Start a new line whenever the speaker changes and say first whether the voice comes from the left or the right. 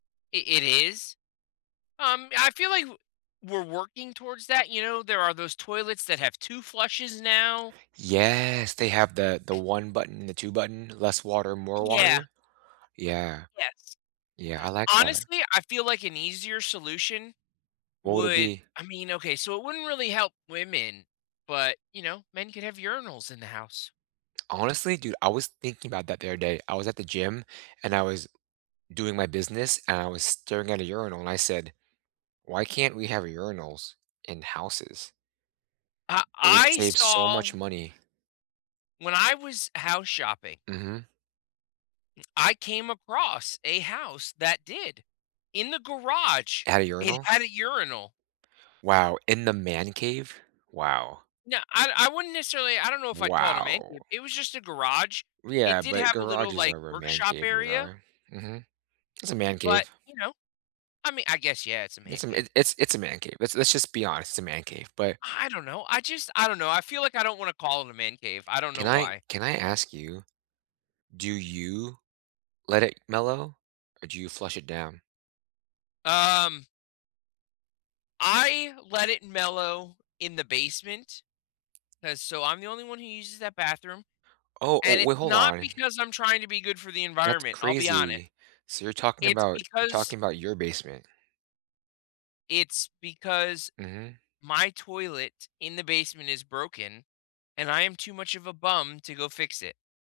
left: I it is? Um, I feel, like, w we're working towards that, you know, there are those toilets that have 2 flushes now
right: Yes. They have the the one button, the two button, less water, more
left: Yeah.
right: water. Yeah.
left: Yes.
right: Yeah, I like that.
left: Honestly, I feel, like, an easier solution
right: What would it
left: would
right: be?
left: I mean, okay. So, it wouldn't really help women, but, you know, men could have urinals in the house.
right: Honestly, dude, I was thinking about that the other day. I was at the gym, and I was doing my business, and I was staring at a urinal, and I said, "Why can't we have urinals in houses?"
left: Uh,
right: It would
left: I
right: save so much
left: saw
right: money.
left: when I was house shopping
right: Mhm.
left: I came across a house that did, in the garage,
right: At a
left: it
right: urinal?
left: had a urinal.
right: Wow! In the man cave? Wow!
left: No, I I wouldn't necessarily I don't know if I'd call it a "man cave."
right: Wow!
left: It was, just, a garage.
right: W
left: It
right: yeah,
left: did
right: but
left: have a little,
right: garages
left: like,
right: are where man
left: workshop
right: cave
left: area
right: [unintelligible] Mhm. It's a man
left: but,
right: cave.
left: you know, I mean I guess, yeah, it's a man
right: It's a m
left: cave.
right: it it's it's a man cave. Let's let's, just, be honest. It's a man cave, but
left: I don't know. I, just, I don't know. I feel, like, I don't wanna call it a "man cave." I don't
right: can
left: know
right: I
left: why.
right: can I ask you, do you let it mellow, or do you flush it down?
left: Um I let it mellow in the basement, 'cause so I'm the only one who uses that bathroom,
right: Oh, oh
left: and it's
right: we Hold
left: not
right: on.
left: because I'm trying to be good for the
right: That's
left: environment, I'll be honest.
right: crazy. So you're talking
left: It's
right: about you're
left: because
right: talking about your basement?
left: it's because
right: Mhm.
left: my toilet in the basement is broken, and I am too much of a bum to go fix it.